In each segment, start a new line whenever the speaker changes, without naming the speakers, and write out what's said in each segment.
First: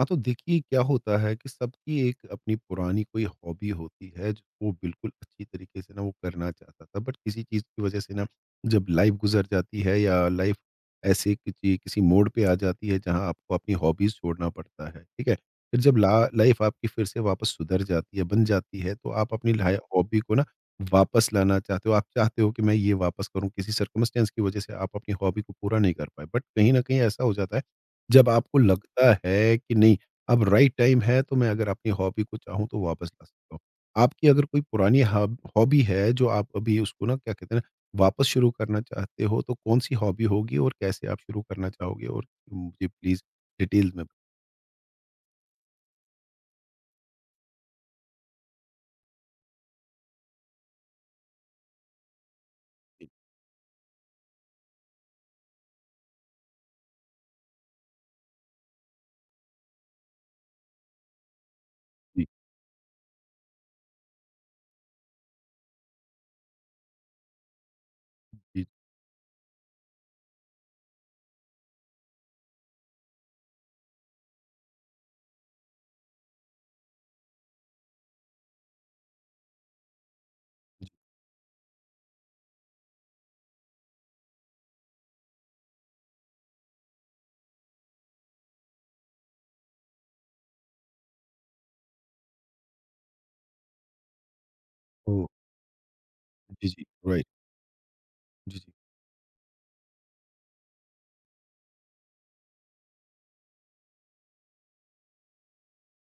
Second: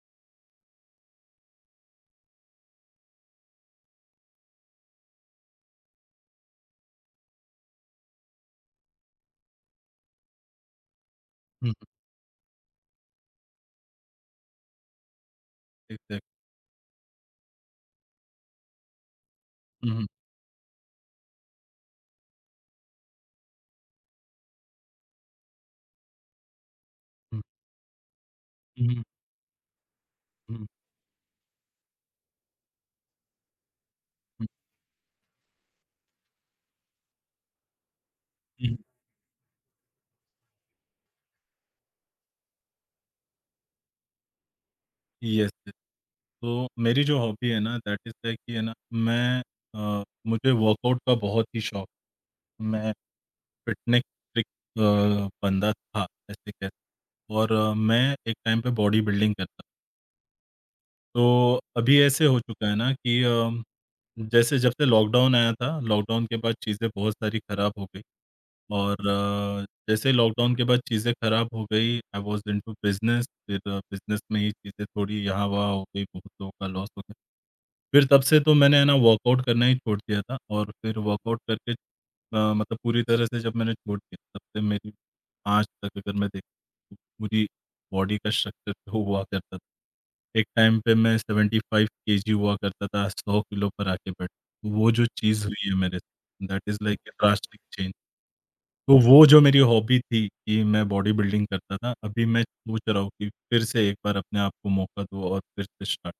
हाँ, तो देखिए क्या होता है कि सबकी एक अपनी पुरानी कोई हॉबी होती है जो वो बिल्कुल अच्छी तरीके से ना वो करना चाहता था बट किसी चीज़ की वजह से ना जब लाइफ गुजर जाती है या लाइफ ऐसे
हुँ,
किसी
हुँ।
किसी मोड़ पे आ जाती है जहाँ आपको अपनी हॉबीज छोड़ना पड़ता है ठीक है। फिर जब ला
एग्ज़ैक्टली।
लाइफ आपकी फिर से वापस सुधर जाती है बन जाती है तो आप अपनी
हुँ, हुँ,
हॉबी को ना वापस लाना चाहते हो। आप चाहते हो कि मैं ये वापस करूँ, किसी सर्कमस्टेंस की वजह से आप अपनी हॉबी को पूरा नहीं कर पाए बट कहीं ना कहीं ऐसा हो
हुँ,
जाता है जब आपको
हुँ,
लगता है कि नहीं, अब
हुँ,
राइट टाइम है तो मैं अगर अपनी हॉबी को चाहूँ तो वापस ला सकता हूँ। आपकी अगर
हुँ,
कोई पुरानी हॉबी है जो आप अभी उसको ना क्या कहते हैं ना वापस शुरू
हुँ।
करना चाहते हो तो कौन-सी हॉबी होगी और कैसे आप शुरू करना चाहोगे? और मुझे प्लीज़ डिटेल में
येस, येस। तो मेरी जो हॉबी है ना दैट इज़ लाइक कि है ना मुझे वर्कआउट का बहुत ही शौक है। मैं
बताइए।
फ़िटनेस फ्रीक बंदा था ऐसे कह, और मैं एक टाइम पे बॉडी बिल्डिंग करता। तो अभी
जी,
ऐसे हो चुका है ना कि जैसे जब से लॉकडाउन आया था, लॉकडाउन के बाद चीज़ें बहुत सारी खराब हो गई।
जी।
और जैसे लॉकडाउन के बाद चीज़ें खराब हो गई, आई वाज़ इंटू बिज़नेस, फिर बिज़नेस में ही चीज़ें थोड़ी यहाँ-वहाँ हो गई, बहुत लोगों का लॉस हो गया। फिर तब से तो मैंने है ना वर्कआउट करना ही छोड़ दिया था। और फिर वर्कआउट करके मतलब पूरी तरह से जब मैंने छोड़ दिया, तब से मेरी आज तक अगर मैं देखूँ पूरी बॉडी का स्ट्रक्चर जो हुआ करता था। एक टाइम पे मैं 75 केजी हुआ करता था, 100 किलो पर आके बैठ। तो वो जो
ओह!
चीज़ हुई है मेरे साथ दैट
जी,
इज़
जी।
Like a
right.
Drastic change.
जी, जी।
तो वो जो मेरी हॉबी थी कि मैं बॉडी बिल्डिंग करता था, अभी मैं सोच रहा हूँ कि फिर से एक बार अपने आप को मौका दूँ और फिर से स्टार्ट।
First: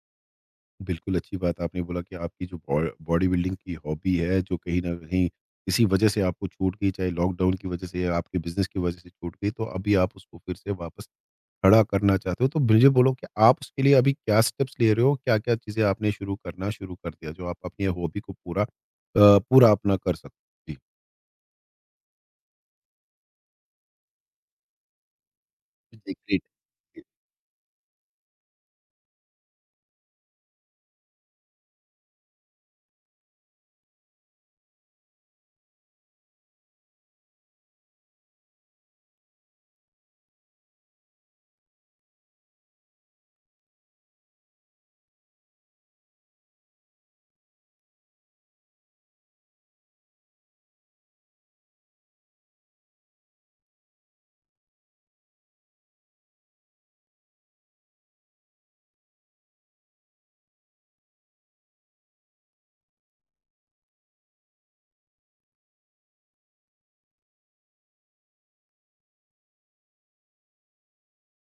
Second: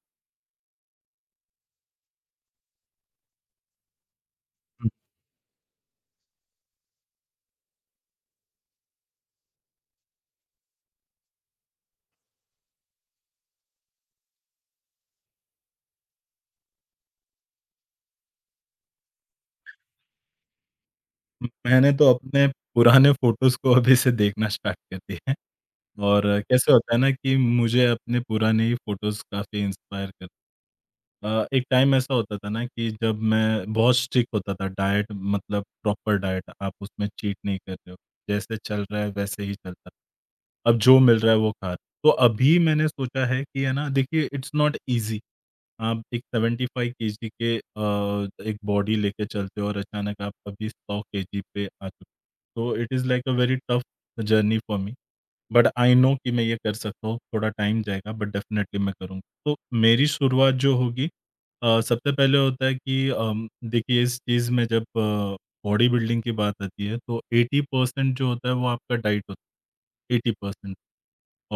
बिल्कुल अच्छी बात आपने बोला कि आपकी जो बॉ बॉडी बिल्डिंग की हॉबी है जो कहीं न कहीं किसी वजह से आपको छूट गई, चाहे लॉकडाउन की वजह से या आपके बिज़नेस की वजह से छूट गई, तो अभी आप उसको फिर से वापस खड़ा करना चाहते हो, तो मुझे बोलो कि आप उसके लिए अभी क्या स्टेप्स ले रहे हो? क्या-क्या चीज़ें आपने शुरू करना शुरू कर दिया, जो आप अपनी हॉबी को पूरा पूरा अपना कर सको? जी।
मैंने तो अपने पुराने फ़ोटोज़ को अभी से देखना स्टार्ट कर दिया है।
जी,
और
ग्रेट,
कैसे होता है
ग्रेट।
ना कि मुझे अपने पुराने ही फ़ोटोज़ काफ़ी इंस्पायर कर। एक टाइम ऐसा होता था ना कि जब मैं बहुत स्ट्रिक्ट होता था डाइट, मतलब प्रॉपर डाइट, आप उसमें चीट नहीं कर रहे हो। जैसे चल रहा है वैसे ही चलता। अब जो मिल रहा है वो खा रहे। तो अभी मैंने सोचा है कि है ना देखिए इट्स नॉट ईज़ी। आप एक 75 केजी के जी के अ, एक बॉडी लेके चलते हो और अचानक आप अभी 100 केजी पे आ चुके हो। तो it is like a very tough journey for me. But I know कि मैं ये कर सकता हूँ, थोड़ा टाइम जाएगा बट डेफ़िनेटली मैं करूँगा। तो मेरी शुरुआत जो होगी, सबसे पहले होता है कि देखिए इस चीज़ में जब बॉडी बिल्डिंग की बात आती है तो 80% जो होता है वो आपका डाइट होता है, 80%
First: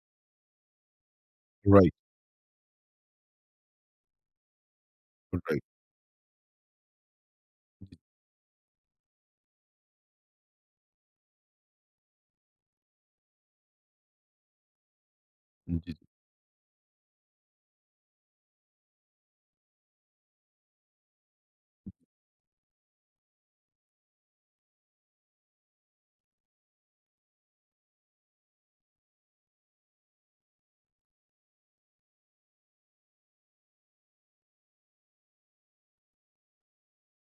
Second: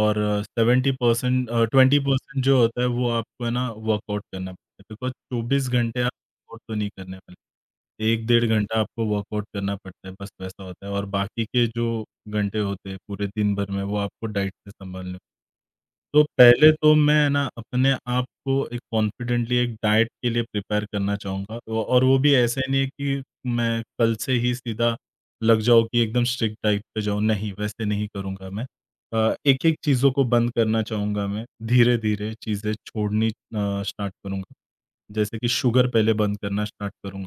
और 70%
राइट,
20% जो होता है वो आपको है ना वर्कआउट करना पड़ता है। Because
right.
24 घंटे वर्कआउट तो नहीं करने वाले। 1 डेढ़ घंटा आपको वर्कआउट करना पड़ता है, बस वैसा होता है। और बाकी के जो घंटे होते हैं पूरे दिन भर में, वो आपको डाइट से संभालने होते हैं।
जी, जी,
तो पहले तो मैं है ना अपने आप को एक कॉन्फिडेंटली एक डाइट के लिए प्रिपेयर करना चाहूँगा, औ और वो भी ऐसे नहीं है कि मैं कल से ही सीधा लग जाऊँ कि एकदम स्ट्रिक्ट डाइट पे जाऊँ, नहीं वैसे नहीं करूँगा मैं। एक-एक चीज़ों को बंद करना चाहूँगा मैं, धीरे-धीरे चीज़ें छोड़नी स्टार्ट करूँगा। जैसे कि शुगर पहले बंद करना स्टार्ट करूँगा।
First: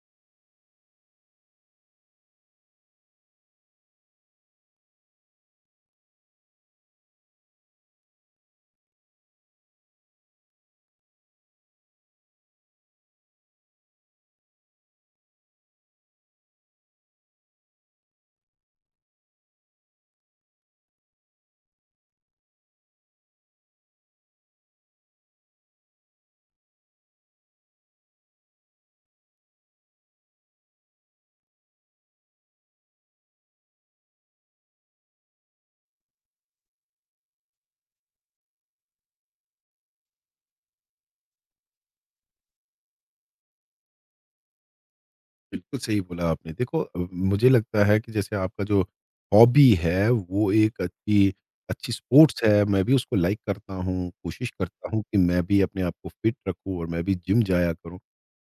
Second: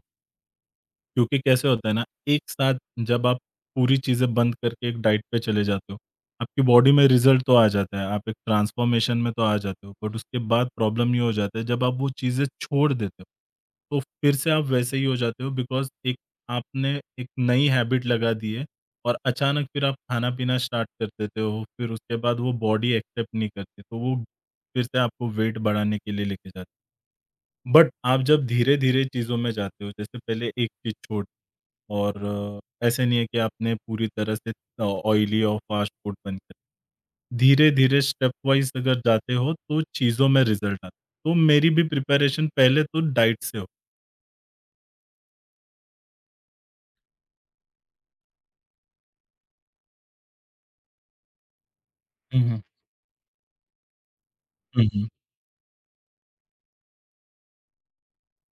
क्योंकि कैसे होता है ना, एक साथ जब आप पूरी चीज़ें बंद करके एक डाइट पे चले जाते हो, आपकी बॉडी में रिज़ल्ट तो आ जाता है, आप एक ट्रांसफ़ॉर्मेशन में तो आ जाते हो, बट उसके बाद प्रॉब्लम ये हो जाता है जब आप वो चीज़ें छोड़ देते हो, तो फिर से आप वैसे ही हो जाते हो बिकॉज़ एक आपने एक नई हैबिट लगा दी है और अचानक फिर आप खाना-पीना स्टार्ट कर देते हो, फिर उसके बाद वो बॉडी एक्सेप्ट नहीं करती, तो वो फिर से आपको वेट बढ़ाने के लिए लेके जाती है। बट आप जब धीरे-धीरे चीज़ों में जाते हो, जैसे पहले एक चीज़ छोड़, और ऐसे नहीं है कि आपने पूरी तरह से ऑयली और फास्ट फूड बंद कर, धीरे-धीरे स्टेप वाइज़ अगर जाते हो, तो चीज़ों में रिज़ल्ट आता है। तो मेरी भी प्रिपरेशन पहले तो डाइट से हो।
बिल्कुल सही बोला आपने। देखो, मुझे लगता है कि जैसे आपका जो हॉबी है, वो एक अच्छी अच्छी
हुँ,
स्पोर्ट्स
हुँ।
है। मैं भी उसको लाइक करता हूँ, कोशिश
हुँ,
करता हूँ
हुँ।
कि मैं भी अपने आप को फिट रखूँ और मैं भी जिम जाया करूँ।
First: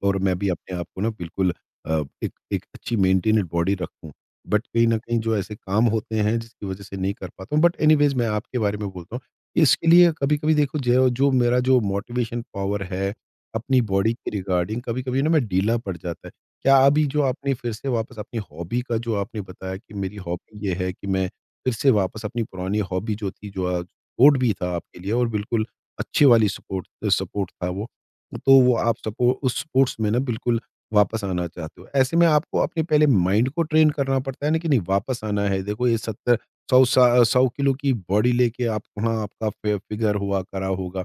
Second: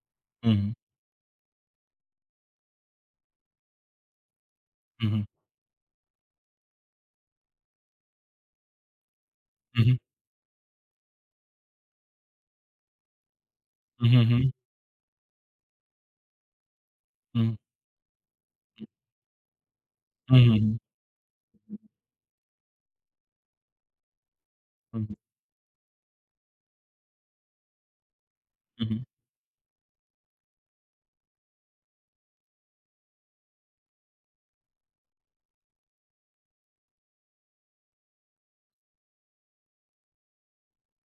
और मैं भी
हुँ, हुँ।
अपने आप को ना बिल्कुल एक एक अच्छी मेंटेन्ड बॉडी रखूँ। बट कहीं न
हुँ,
कहीं
हुँ।
जो ऐसे काम होते हैं जिसकी वज़ह से नहीं कर पाता हूँ। बट एनीवेज़ मैं आपके बारे में बोलता हूँ,
हुँ,
इसके
हुँ।
लिए कभी-कभी देखो जो जो मेरा जो मोटिवेशन पावर है, अपनी बॉडी
हुँ,
के
हुँ।
रिगार्डिंग कभी-कभी ना मैं ढीला पड़ जाता है। क्या अभी जो आपने
हुँ,
फिर से वापस अपनी हॉबी का जो आपने बताया कि मेरी
हुँ। हुँ,
हॉबी ये
हुँ।
है कि मैं फिर से वापस अपनी पुरानी हॉबी जो थी, जो सपोर्ट भी था आपके
हुँ,
लिए
हुँ।
और बिल्कुल अच्छी वाली सपोर्ट सपोर्ट था वो। तो वो आप सपो उस स्पोर्ट्स में ना बिल्कुल वापस आना चाहते हो। ऐसे में आपको अपने पहले माइंड को ट्रेन करना पड़ता है ना कि नहीं, वापस आना है। देखो, ये 70 100 किलो की बॉडी लेके आप वहाँ आपका फि फिगर हुआ करा होगा।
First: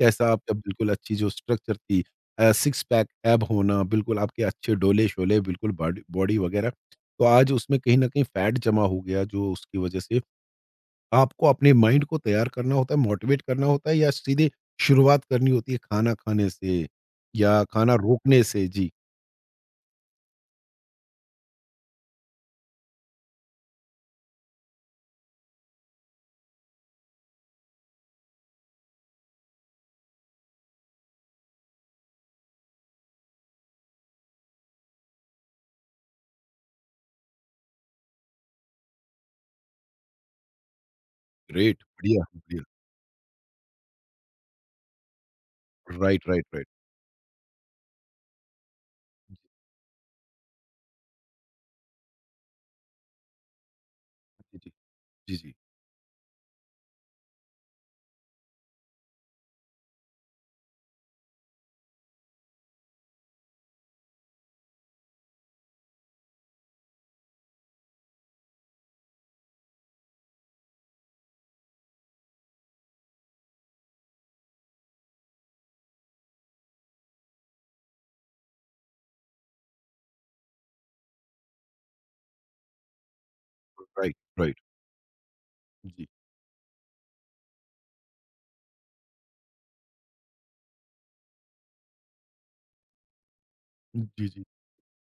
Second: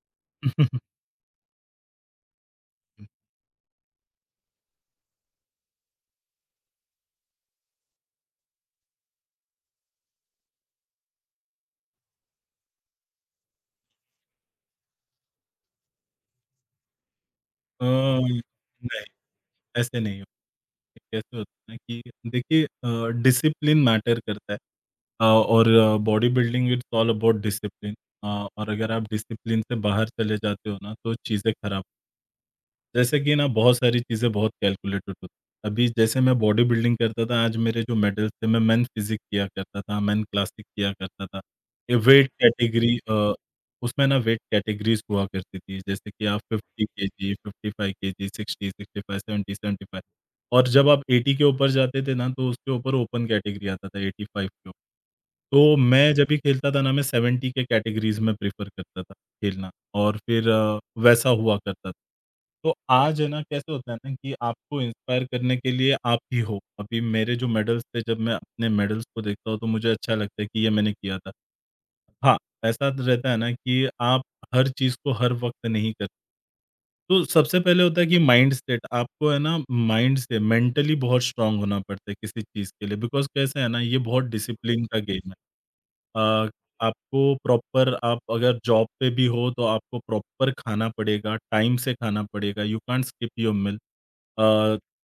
कैसा
हुँ,
आपका
हुँ।
बिल्कुल अच्छी जो स्ट्रक्चर थी, सिक्स पैक ऐब होना, बिल्कुल आपके अच्छे डोले-शोले बिल्कुल बॉडी बॉडी वगैरह। तो आज उसमें कहीं न कहीं फैट जमा हो गया जो उसकी वजह से आपको अपने माइंड को तैयार करना होता है, मोटिवेट करना होता है या सीधे शुरुआत करनी होती है खाना खाने से या खाना रोकने से? जी,
नहीं, ऐसे नहीं हो, कैसे होता है कि देखिए, डिसिप्लिन मैटर करता है, और body building it's all about discipline. अ, और अगर आप डिसिप्लिन से बाहर चले जाते हो ना, तो चीज़ें खराब। जैसे कि ना बहुत सारी चीज़ें बहुत कैलकुलेटेड होती हैं। अभी जैसे मैं बॉडी बिल्डिंग करता था, आज मेरे जो मेडल्स थे, मैं मेन फिजिक किया करता था, मेन क्लासिक किया करता था।
ग्रेट,
ये
बढ़िया,
वेट
बढ़िया।
कैटेगरी उसमें ना वेट कैटेगरीज़ हुआ करती थी, जैसे
राइट,
कि आप
राइट,
50
राइट।
KG, 55 KG, 60, 65, 70, 75। और जब आप 80 के ऊपर जाते थे ना, तो उसके ऊपर ओपन कैटेगरी आता था 85 के
जी, जी।
ऊपर।
जी, जी।
तो मैं जब भी खेलता था ना, मैं 70 के कैटेगरीज़ में प्रेफ़र करता था खेलना। और फिर वैसा हुआ करता था। तो आज है ना कैसे होता है ना कि आपको इंस्पायर करने के लिए आप ही हो। अभी मेरे जो मेडल्स थे, जब मैं अपने मेडल्स को देखता हूँ तो मुझे अच्छा लगता है कि ये मैंने किया था। हाँ, ऐसा तो रहता है ना कि आप हर चीज़ को हर वक़्त नहीं कर। तो सबसे पहले होता है कि माइंडसेट आपको है ना माइंड से मेंटली बहुत स्ट्रॉन्ग होना पड़ता है किसी चीज़ के लिए, बिकॉज़ कैसा है ना ये
राइट,
बहुत
राइट।
डिसिप्लिन का गेम है।
जी।
अ, आपको प्रॉपर, आप अगर जॉब पे भी हो तो आपको प्रॉपर खाना पड़ेगा, टाइम से खाना पड़ेगा, you can't skip your meal.
जी,
अ
जी।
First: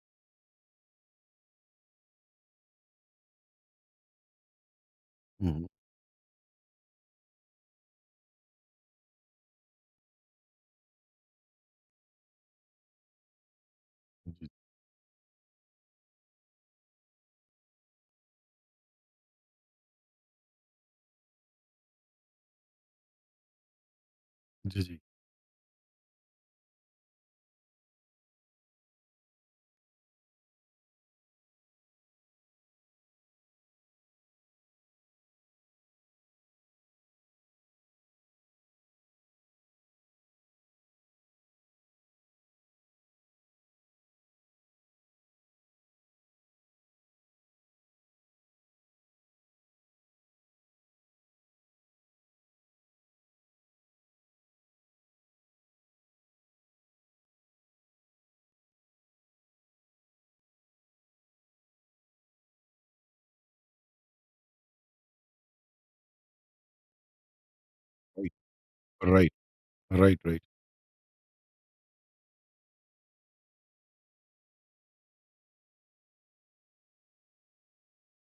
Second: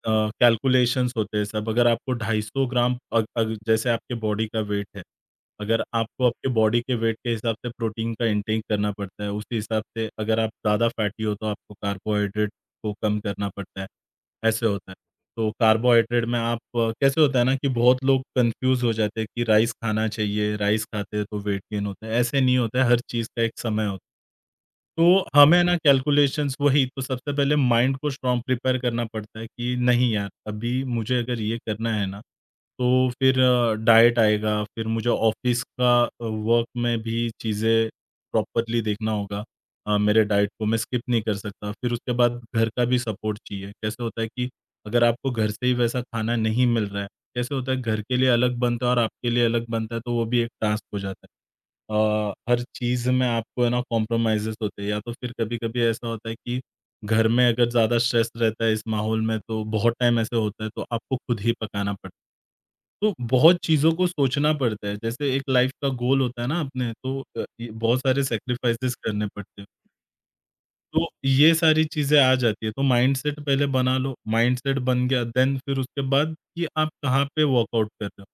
अ, कैलकुलेशंस होते हैं सब। अगर आपको 250 ग्राम अग अग जैसे आपके बॉडी का वेट है,
हुँ, हुँ।
अगर आपको आपके बॉडी के वेट के हिसाब से प्रोटीन का इनटेक करना पड़ता है, उसी हिसाब से अगर आप ज़्यादा फैटी हो तो आपको कार्बोहाइड्रेट को कम करना पड़ता है,
जी,
ऐसे होता है। तो कार्बोहाइड्रेट में आप कैसे होता है ना कि बहुत लोग कन्फ्यूज़ हो जाते हैं कि राइस खाना चाहिए, राइस खाते हैं तो वेट गेन होता है, ऐसे नहीं होता है, हर चीज़ का एक समय होता है।
जी, जी।
तो हमें ना कैलकुलेशंस वही, तो सबसे पहले माइंड को स्ट्रॉन्ग प्रिपेयर करना पड़ता है कि नहीं यार, अभी मुझे अगर ये करना है ना, तो फिर डाइट आएगा, फिर मुझे ऑफ़िस का वर्क में भी चीज़ें प्रॉपरली देखना होगा। हाँ, मेरे डाइट को मैं स्किप नहीं कर सकता। फिर उसके बाद घर का भी सपोर्ट चाहिए। कैसे होता है कि अगर आपको घर से ही वैसा खाना नहीं मिल रहा है, कैसे होता है घर के लिए अलग बनता है और आपके लिए अलग बनता है, तो वो भी एक टास्क हो जाता है। हर चीज़ में आपको है ना कॉम्प्रोमाइज़ेज़ होते हैं, या तो फिर कभी-कभी ऐसा होता है कि घर में अगर ज़्यादा स्ट्रेस रहता है इस माहौल में, तो बहुत टाइम ऐसे होता है, तो आपको खुद ही पकाना पड़ता है। तो बहुत चीज़ों को सोचना पड़ता है। जैसे एक लाइफ़ का गोल होता है ना अपने, तो ये बहुत सारे
राइट,
सैक्रिफाइसेस करने
राइट,
पड़ते हैं।
Right, right.
तो ये सारी चीज़ें आ जाती है, तो माइंडसेट पहले बना लो, माइंडसेट बन गया देन फिर उसके बाद कि आप कहाँ पे वर्कआउट कर रहे हो,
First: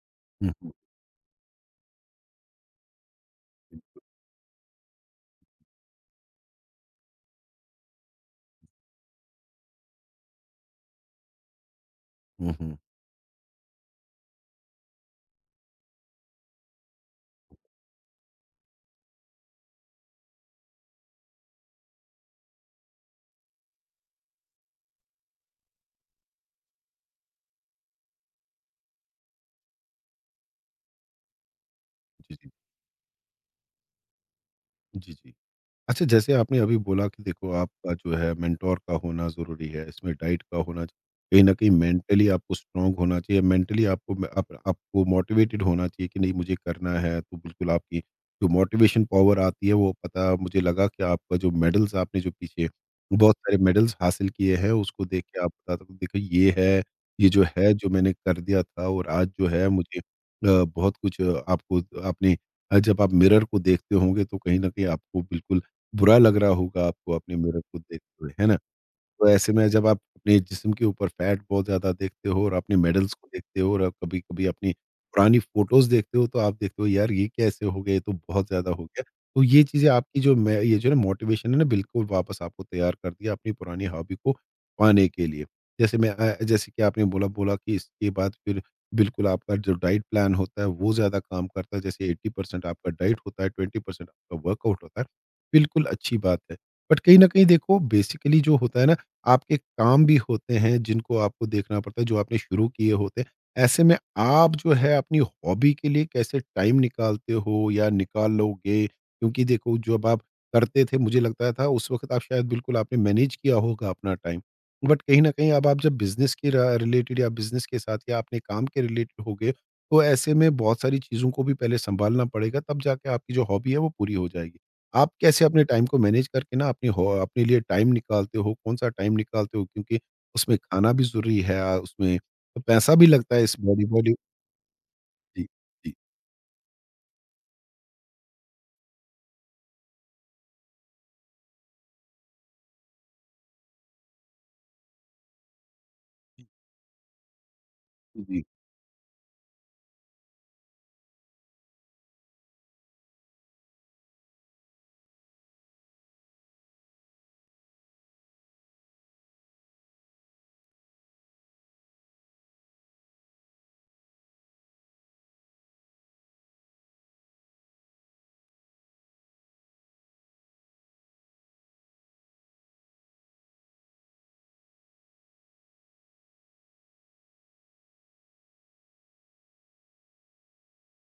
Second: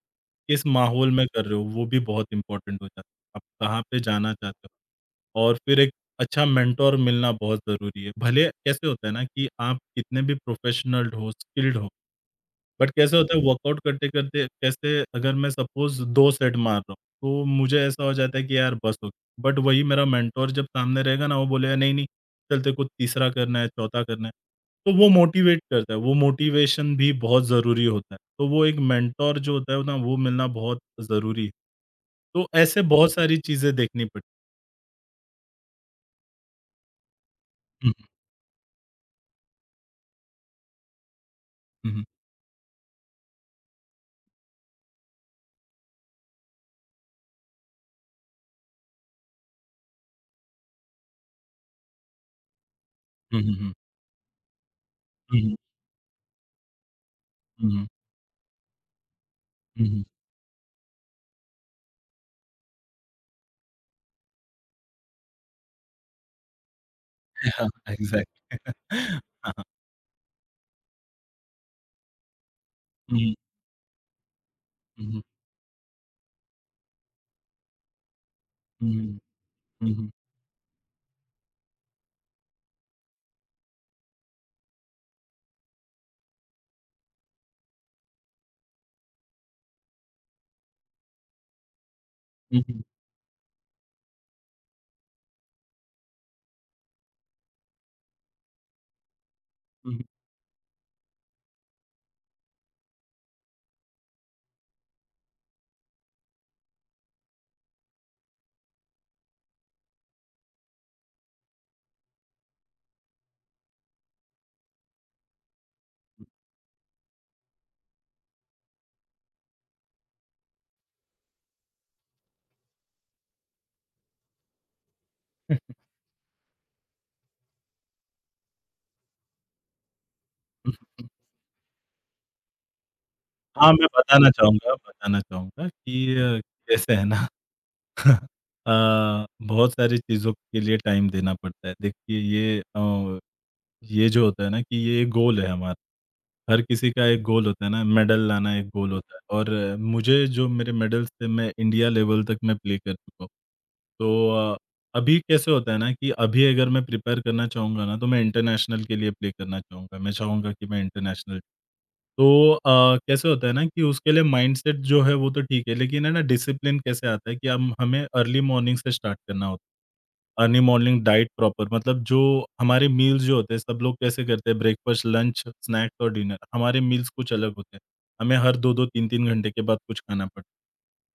हुँ,
किस
हुँ।
माहौल में कर रहे हो, वो भी बहुत इम्पोर्टेंट हो जाता है। आप कहाँ पे जाना चाहते हो, और फिर एक अच्छा मेंटर मिलना बहुत ज़रूरी है। भले कैसे होता है ना कि आप कितने भी प्रोफेशनल हो, स्किल्ड हो,
हुँ, हुँ।
बट कैसे होता है वर्कआउट करते-करते, कैसे अगर मैं सपोज़ 2 सेट मार रहा हूँ, तो मुझे ऐसा हो जाता है कि यार बस हो। बट वही मेरा मेंटर जब सामने रहेगा ना, वो बोलेगा, "नहीं, नहीं, चल तेरे को तीसरा करना है, चौथा करना है।" तो वो मोटिवेट करता है, वो मोटिवेशन भी बहुत ज़रूरी होता है। तो वो एक मेंटर जो होता है ना, वो मिलना बहुत ज़रूरी है।
जी,
तो
जी।
ऐसे बहुत सारी चीज़ें देखनी पड़ती।
जी, जी। अच्छा, जैसे आपने अभी बोला कि देखो
हुँ,
आपका जो है मेंटोर का होना ज़रूरी है, इसमें डाइट का होना च, कहीं न कहीं
हुँ, हुँ,
मेंटली आपको स्ट्रॉन्ग होना चाहिए, मेंटली आपको म आप आपको मोटिवेटेड होना चाहिए कि नहीं मुझे करना है, तो बिल्कुल आपकी जो मोटिवेशन पावर आती है वो पता मुझे लगा कि आपका जो मेडल्स आपने जो पीछे बहुत
हुँ, हुँ,
सारे
हुँ,
मेडल्स हासिल किए हैं, उसको देख के आप
हुँ,
बता दो देखो ये है, ये जो
हुँ,
है
हुँ,
जो मैंने कर दिया था और आज जो है
हुँ,
मुझे
हुँ।
बहुत कुछ आपको आपने जब आप मिरर को देखते होंगे तो कहीं न कहीं आपको बिल्कुल बुरा लग रहा होगा आपको अपने मिरर
हाँ,
को देखते हुए,
एग्ज़ैक्टली।
है ना? तो ऐसे में जब आप अपने जिस्म के ऊपर फैट बहुत ज़्यादा देखते हो और अपने मेडल्स को
हुँ,
देखते हो और कभी-कभी अपनी
हुँ, हुँ,
पुरानी फ़ोटोज़ देखते हो, तो आप देखते हो यार ये कैसे हो गया, ये तो बहुत ज़्यादा हो
हुँ,
गया।
हुँ,
तो ये चीज़ें
हुँ, हुँ,
आपकी जो मैं ये जो है ना मोटिवेशन है ना बिल्कुल वापस आपको तैयार कर दिया अपनी पुरानी हॉबी को पाने के लिए। जैसे मैं जैसे कि आपने बोला बोला कि इसके बाद फिर बिल्कुल आपका जो डाइट प्लान होता है वो ज़्यादा काम करता है। जैसे 80%
हुँ,
आपका डाइट होता है, 20% आपका वर्कआउट होता है। बिल्कुल अच्छी बात है। बट कहीं न कहीं देखो बेसिकली जो होता है ना, आपके
हुँ, हुँ,
काम भी
हुँ।
होते हैं जिनको आपको देखना पड़ता है, जो आपने शुरू किए होते हैं। ऐसे में आप जो है अपनी हॉबी के लिए कैसे टाइम निकालते हो या निकाल लोगे? क्योंकि देखो जब आप करते थे मुझे लगता था उस वक़्त आप शायद बिल्कुल आपने मैनेज किया होगा अपना टाइम। बट कहीं न कहीं अब आप जब बिज़नेस के र रिलेटेड या बिज़नेस के साथ या अपने काम के रिलेटेड हो गए, तो ऐसे में बहुत सारी चीज़ों को भी पहले सँभालना पड़ेगा तब जाके आपकी जो हॉबी है वो पूरी हो जाएगी। आप कैसे अपने टाइम को मैनेज करके ना अपनी हो अपने लिए टाइम निकालते हो? कौन-सा टाइम निकालते हो? क्योंकि उसमें खाना भी ज़रूरी है, उसमें तो पैसा भी लगता है इस
हाँ,
बॉडी
मैं
बॉडी
बताना चाहूँगा बताना
जी,
चाहूँगा
जी,
कि कैसे है ना अ, बहुत सारी चीज़ों के लिए टाइम देना पड़ता है। देखिए ये जो होता है ना कि ये एक गोल है हमारा।
जी,
हर किसी का एक गोल होता है ना, मेडल
जी,
लाना एक गोल होता है। और मुझे जो मेरे मेडल्स थे, मैं इंडिया लेवल तक मैं प्ले कर चुका हूँ। तो अ अभी कैसे होता है ना कि अभी अगर मैं प्रिपेयर करना चाहूँगा ना, तो मैं इंटरनेशनल के लिए प्ले करना चाहूँगा। मैं चाहूँगा कि मैं इंटरनेशनल, तो कैसे होता है ना कि उसके लिए माइंडसेट जो है वो तो ठीक है, लेकिन है ना डिसिप्लिन कैसे आता है कि हम हमें अर्ली मॉर्निंग से स्टार्ट करना होता है। अर्ली मॉर्निंग डाइट प्रॉपर मतलब जो हमारे मील्स जो होते हैं, सब लोग कैसे करते हैं ब्रेकफास्ट, लंच, स्नैक्स और डिनर। हमारे मील्स कुछ अलग होते हैं। हमें हर 2-2, 3-3 घंटे के बाद कुछ खाना पड़ता है।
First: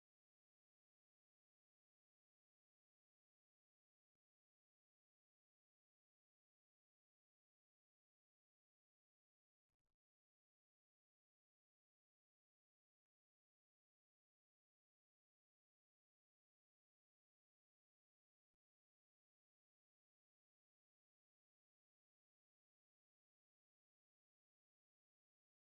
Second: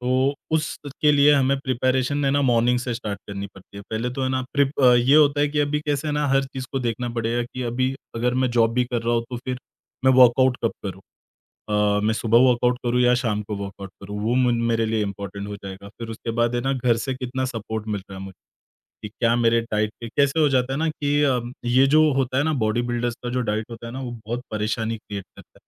तो उसके लिए हमें प्रिपरेशन है ना मॉर्निंग से स्टार्ट करनी पड़ती है। पहले तो है ना ये होता है कि अभी कैसे है ना हर चीज़ को देखना पड़ेगा कि अभी अगर मैं जॉब भी कर रहा हूँ तो फिर मैं वर्कआउट कब करूँ? मैं सुबह वर्कआउट करूँ या शाम को वर्कआउट करूँ? वो मुन मेरे लिए इम्पोर्टेंट हो जाएगा। फिर उसके बाद है ना घर से कितना सपोर्ट मिल रहा है मुझे, कि क्या मेरे डाइट पे कैसे हो जाता है ना कि ये जो होता है ना बॉडी बिल्डर्स का जो डाइट होता है ना वो बहुत परेशानी क्रिएट करता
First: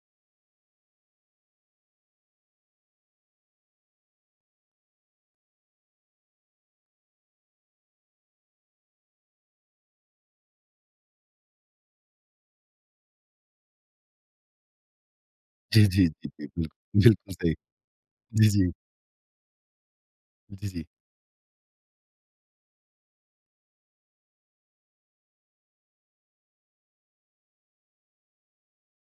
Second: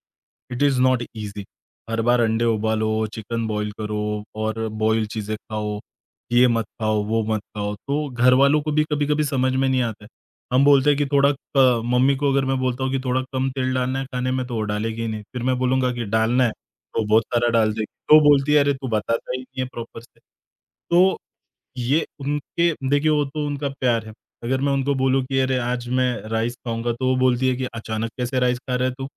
है। It is not easy. हर बार अंडे उबालो, चिकन बॉयल करो और बॉयल चीज़ें खाओ, ये मत खाओ, वो मत खाओ। तो घरवालों को भी कभी-कभी समझ में नहीं आता है। हम बोलते हैं कि थोड़ा क मम्मी को अगर मैं बोलता हूँ कि थोड़ा कम तेल डालना है खाने में, तो वो डालेगी ही नहीं। फिर मैं
जी,
बोलूँगा कि
जी, जी,
डालना
जी,
है,
बिल्कुल,
तो बहुत
बिल्कुल
सारा
सही।
डाल देगी। तो
जी,
बोलती है,
जी,
"अरे! तू बताता ही नहीं है प्रॉपर से।"
जी, जी,
तो ये उनके देखिए वो तो उनका प्यार है। अगर मैं उनको बोलूँ कि अरे! आज मैं राइस खाऊँगा, तो वो बोलती है कि "अचानक कैसे राइस खा रहा है तू?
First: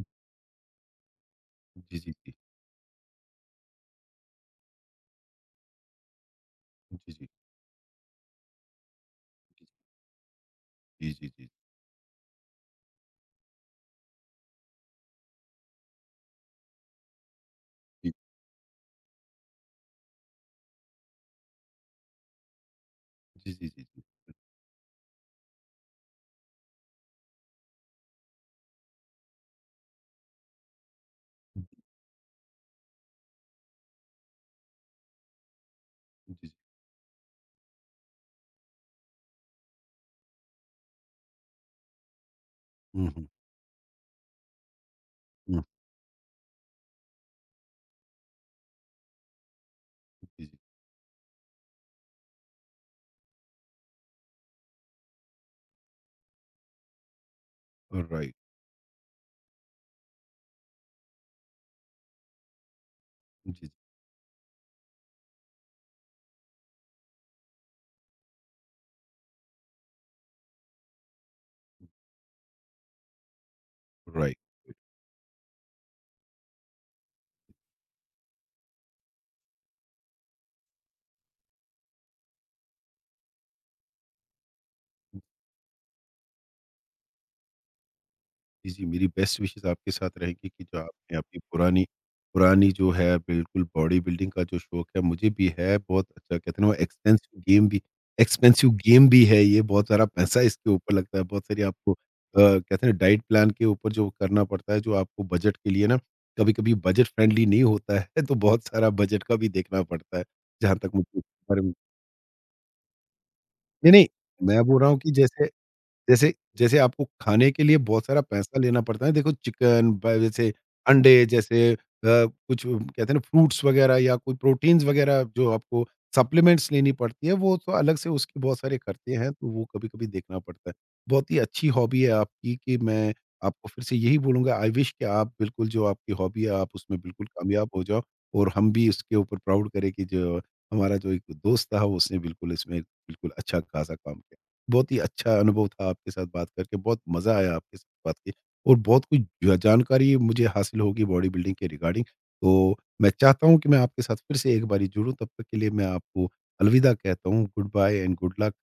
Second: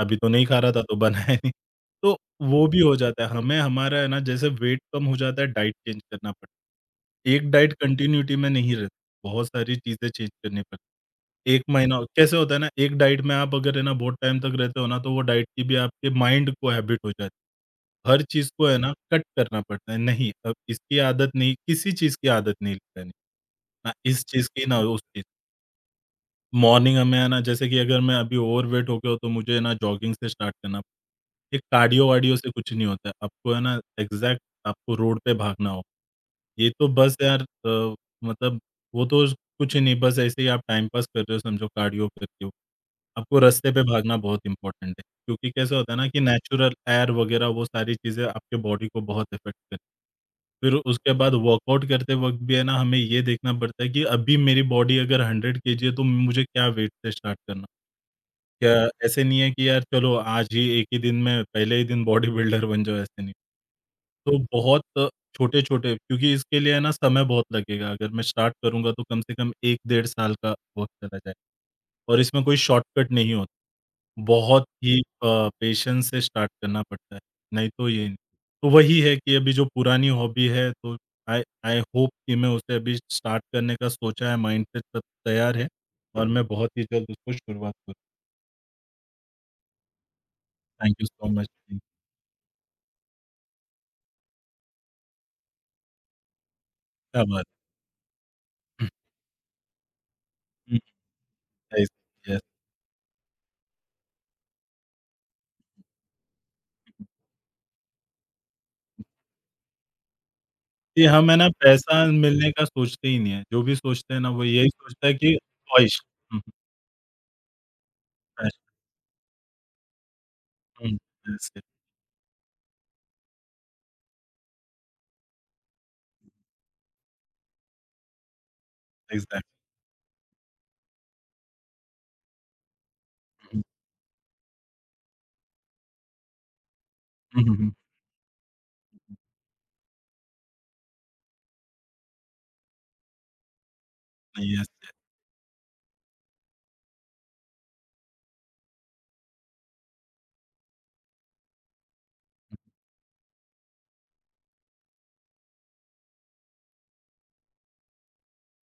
अभी तो नहीं खा रहा था, तो बनाया नहीं।"
जी, जी, जी,
तो
जी,
वो भी हो जाता है। हमें हमारा है ना जैसे वेट कम हो जाता है, डाइट चेंज करना पड़ता
जी, जी, जी,
है। एक डाइट कंटिन्यूटी में नहीं रहती, बहुत सारी चीज़ें चेंज करनी
जी, जी, जी,
पड़ती। 1 महीना कैसे होता है ना, एक डाइट में आप अगर है ना बहुत टाइम तक रहते हो ना, तो वो डाइट की भी आपके माइंड को हैबिट हो जाती है। हर चीज़ को है ना कट करना पड़ता है, नहीं अब इसकी आदत नहीं, किसी चीज़ की आदत नहीं लगानी।
जी, जी, जी,
ना इस चीज़ की, ना उस चीज़ मॉर्निंग में है ना, जैसे कि अगर मैं अभी ओवरवेट हो गया हूँ, तो मुझे ना जॉगिंग से स्टार्ट करना ये कार्डियो-वार्डियो से कुछ नहीं होता है। आपको है ना एग्ज़ैक्ट आपको रोड पे भागना हो।
जी,
ये तो बस मतलब वो तो कुछ नहीं, बस ऐसे ही आप टाइम पास कर रहे हो समझो कार्डियो कर रहे हो।
हुँ, हुँ,
आपको रास्ते पे भागना बहुत इम्पोर्टेंट है, क्योंकि
हुँ,
कैसा होता है ना कि नेचुरल एयर वगैरह वो सारी चीज़ें आपके बॉडी को बहुत इफ़ेक्ट करती
जी, जी,
है। फिर उसके बाद वर्कआउट करते वक़्त भी है ना हमें ये देखना पड़ता है कि अभी मेरी बॉडी अगर 100 केजी है तो मुझे क्या वेट से स्टार्ट करना।
राइट,
क्या ऐसे नहीं है कि यार चलो आज ही एक ही दिन में पहले ही दिन बॉडी बिल्डर बन जाओ ऐसे नहीं।
जी, जी,
तो बहुत छोटे-छोटे क्योंकि इसके लिए है ना समय बहुत लगेगा। अगर मैं स्टार्ट करूँगा तो कम से कम 1 डेढ़ साल का वक़्त चला जाए और इसमें कोई शॉर्टकट नहीं होता।
राइट।
बहुत ही पेशेंस से स्टार्ट करना पड़ता है, नहीं तो ये नहीं। तो वही है कि अभी जो पुरानी हॉबी है तो आई आई होप कि मैं उसे अभी स्टार्ट करने का सोचा है, माइंडसेट सब तैयार है और मैं बहुत ही जल्द उसको शुरुआत करूँ।
जी, जी, मेरी बेस्ट विशेज़ आपके साथ रहेगी कि जो
थैंक यू
आपने
सो
अपनी
मच।
पुरानी पुरानी जो है बिल्कुल बॉडी बिल्डिंग का जो शौक है, मुझे भी है। बहुत अच्छा कहते हैं ना वो
क्या बात!
एक्सपेंसिव गेम भी है ये, बहुत सारा पैसा इसके
हुँ, हुँ,
ऊपर लगता है। बहुत सारी
यस,
आपको
यस।
कहते हैं ना डाइट प्लान के ऊपर जो करना पड़ता है, जो आपको बजट के लिए ना कभी-कभी बजट फ्रेंडली नहीं होता है, तो बहुत सारा बजट का भी देखना पड़ता है। जहाँ तक
जी,
मुझे इस
हम है ना
बारे में,
पैसा मिलने का सोचते ही नहीं है। जो भी
नहीं, नहीं,
सोचते हैं ना वो
मैं
यही
बोल रहा हूँ
सोचता
कि
है कि
जैसे
ख्वाहिश।
जैसे
हुँ, हुँ,
जैसे आपको खाने के लिए बहुत सारा पैसा
पैश
लेना पड़ता है। देखो चिकन ब जैसे
हुँ,
अंडे
दैट्स इट,
जैसे कुछ कहते हैं ना फ्रूट्स वग़ैरह या कोई प्रोटीन्स वग़ैरह जो आपको सप्लीमेंट्स लेनी पड़ती है, वो तो अलग से उसके बहुत सारे खर्चे हैं,
एग्ज़ैक्टली।
तो वो कभी-कभी देखना पड़ता है। बहुत ही अच्छी हॉबी है आपकी कि मैं
हुँ,
आपको फिर से यही बोलूँगा, आई विश कि आप बिल्कुल जो आपकी हॉबी है आप उसमें बिल्कुल
हुँ, हुँ,
कामयाब
हुँ,
हो जाओ और हम भी उसके ऊपर प्राउड करें कि जो हमारा जो एक दोस्त था उसने बिल्कुल इसमें बिल्कुल अच्छा-खासा काम किया।
हुँ, यस,
बहुत
यस,
ही अच्छा अनुभव था आपके साथ बात करके, बहुत मज़ा आया आपके साथ बात की और बहुत कुछ ज जानकारी मुझे हासिल होगी बॉडी बिल्डिंग के रिगार्डिंग। तो मैं चाहता हूँ कि मैं आपके साथ फिर से एक बारी जुड़ूँ, तब तक के लिए मैं आपको अलविदा कहता हूँ। Goodbye and good luck.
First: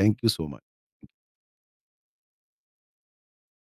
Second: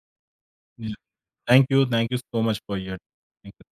Thank you so
yes.
Much.
Thank you so much for your thank